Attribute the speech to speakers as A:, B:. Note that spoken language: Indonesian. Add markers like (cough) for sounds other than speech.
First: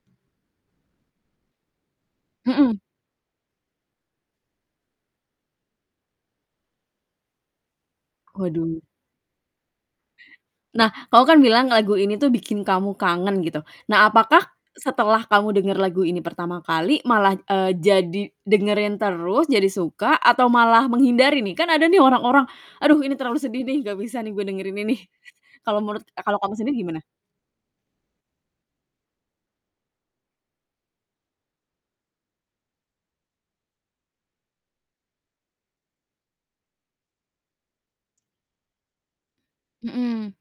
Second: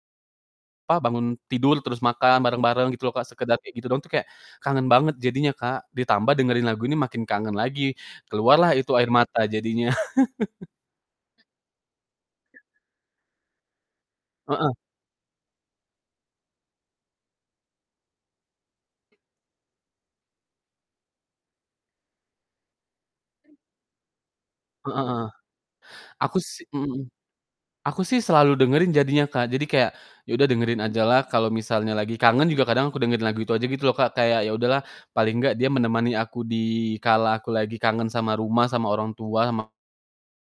A: Pa bangun tidur, terus makan
B: Mhm.
A: bareng-bareng gitu loh, Kak, sekedar kayak gitu doang tuh kayak, kangen banget jadinya, Kak, ditambah dengerin lagu ini makin kangen lagi, keluarlah
B: Waduh.
A: itu air mata jadinya. (chuckles)
B: Nah, kau kan bilang lagu ini tuh bikin kamu kangen gitu. Nah, apakah
A: Heeh.
B: setelah kamu denger lagu ini pertama kali malah, eee, jadi dengerin terus, jadi suka atau malah menghindari nih? Kan ada nih orang-orang, "Aduh ini terlalu
A: M
B: sedih nih, nggak bisa nih gue dengerin ini."
A: Heeh heeh.
B: Kalau menurut eee,
A: Aku
B: kalau kamu
A: si
B: sendiri
A: mhm
B: gimana?
A: mhm. Aku sih selalu dengerin jadinya, Kak. Jadi kayak ya udah dengerin aja lah kalo misalnya lagi kangen juga kadang aku dengerin lagu itu aja gitu loh, Kak, kayak, ya udah lah, paling nggak dia menemani aku di kala aku lagi kangen sama rumah, sama orang tua, sama
B: Mhm.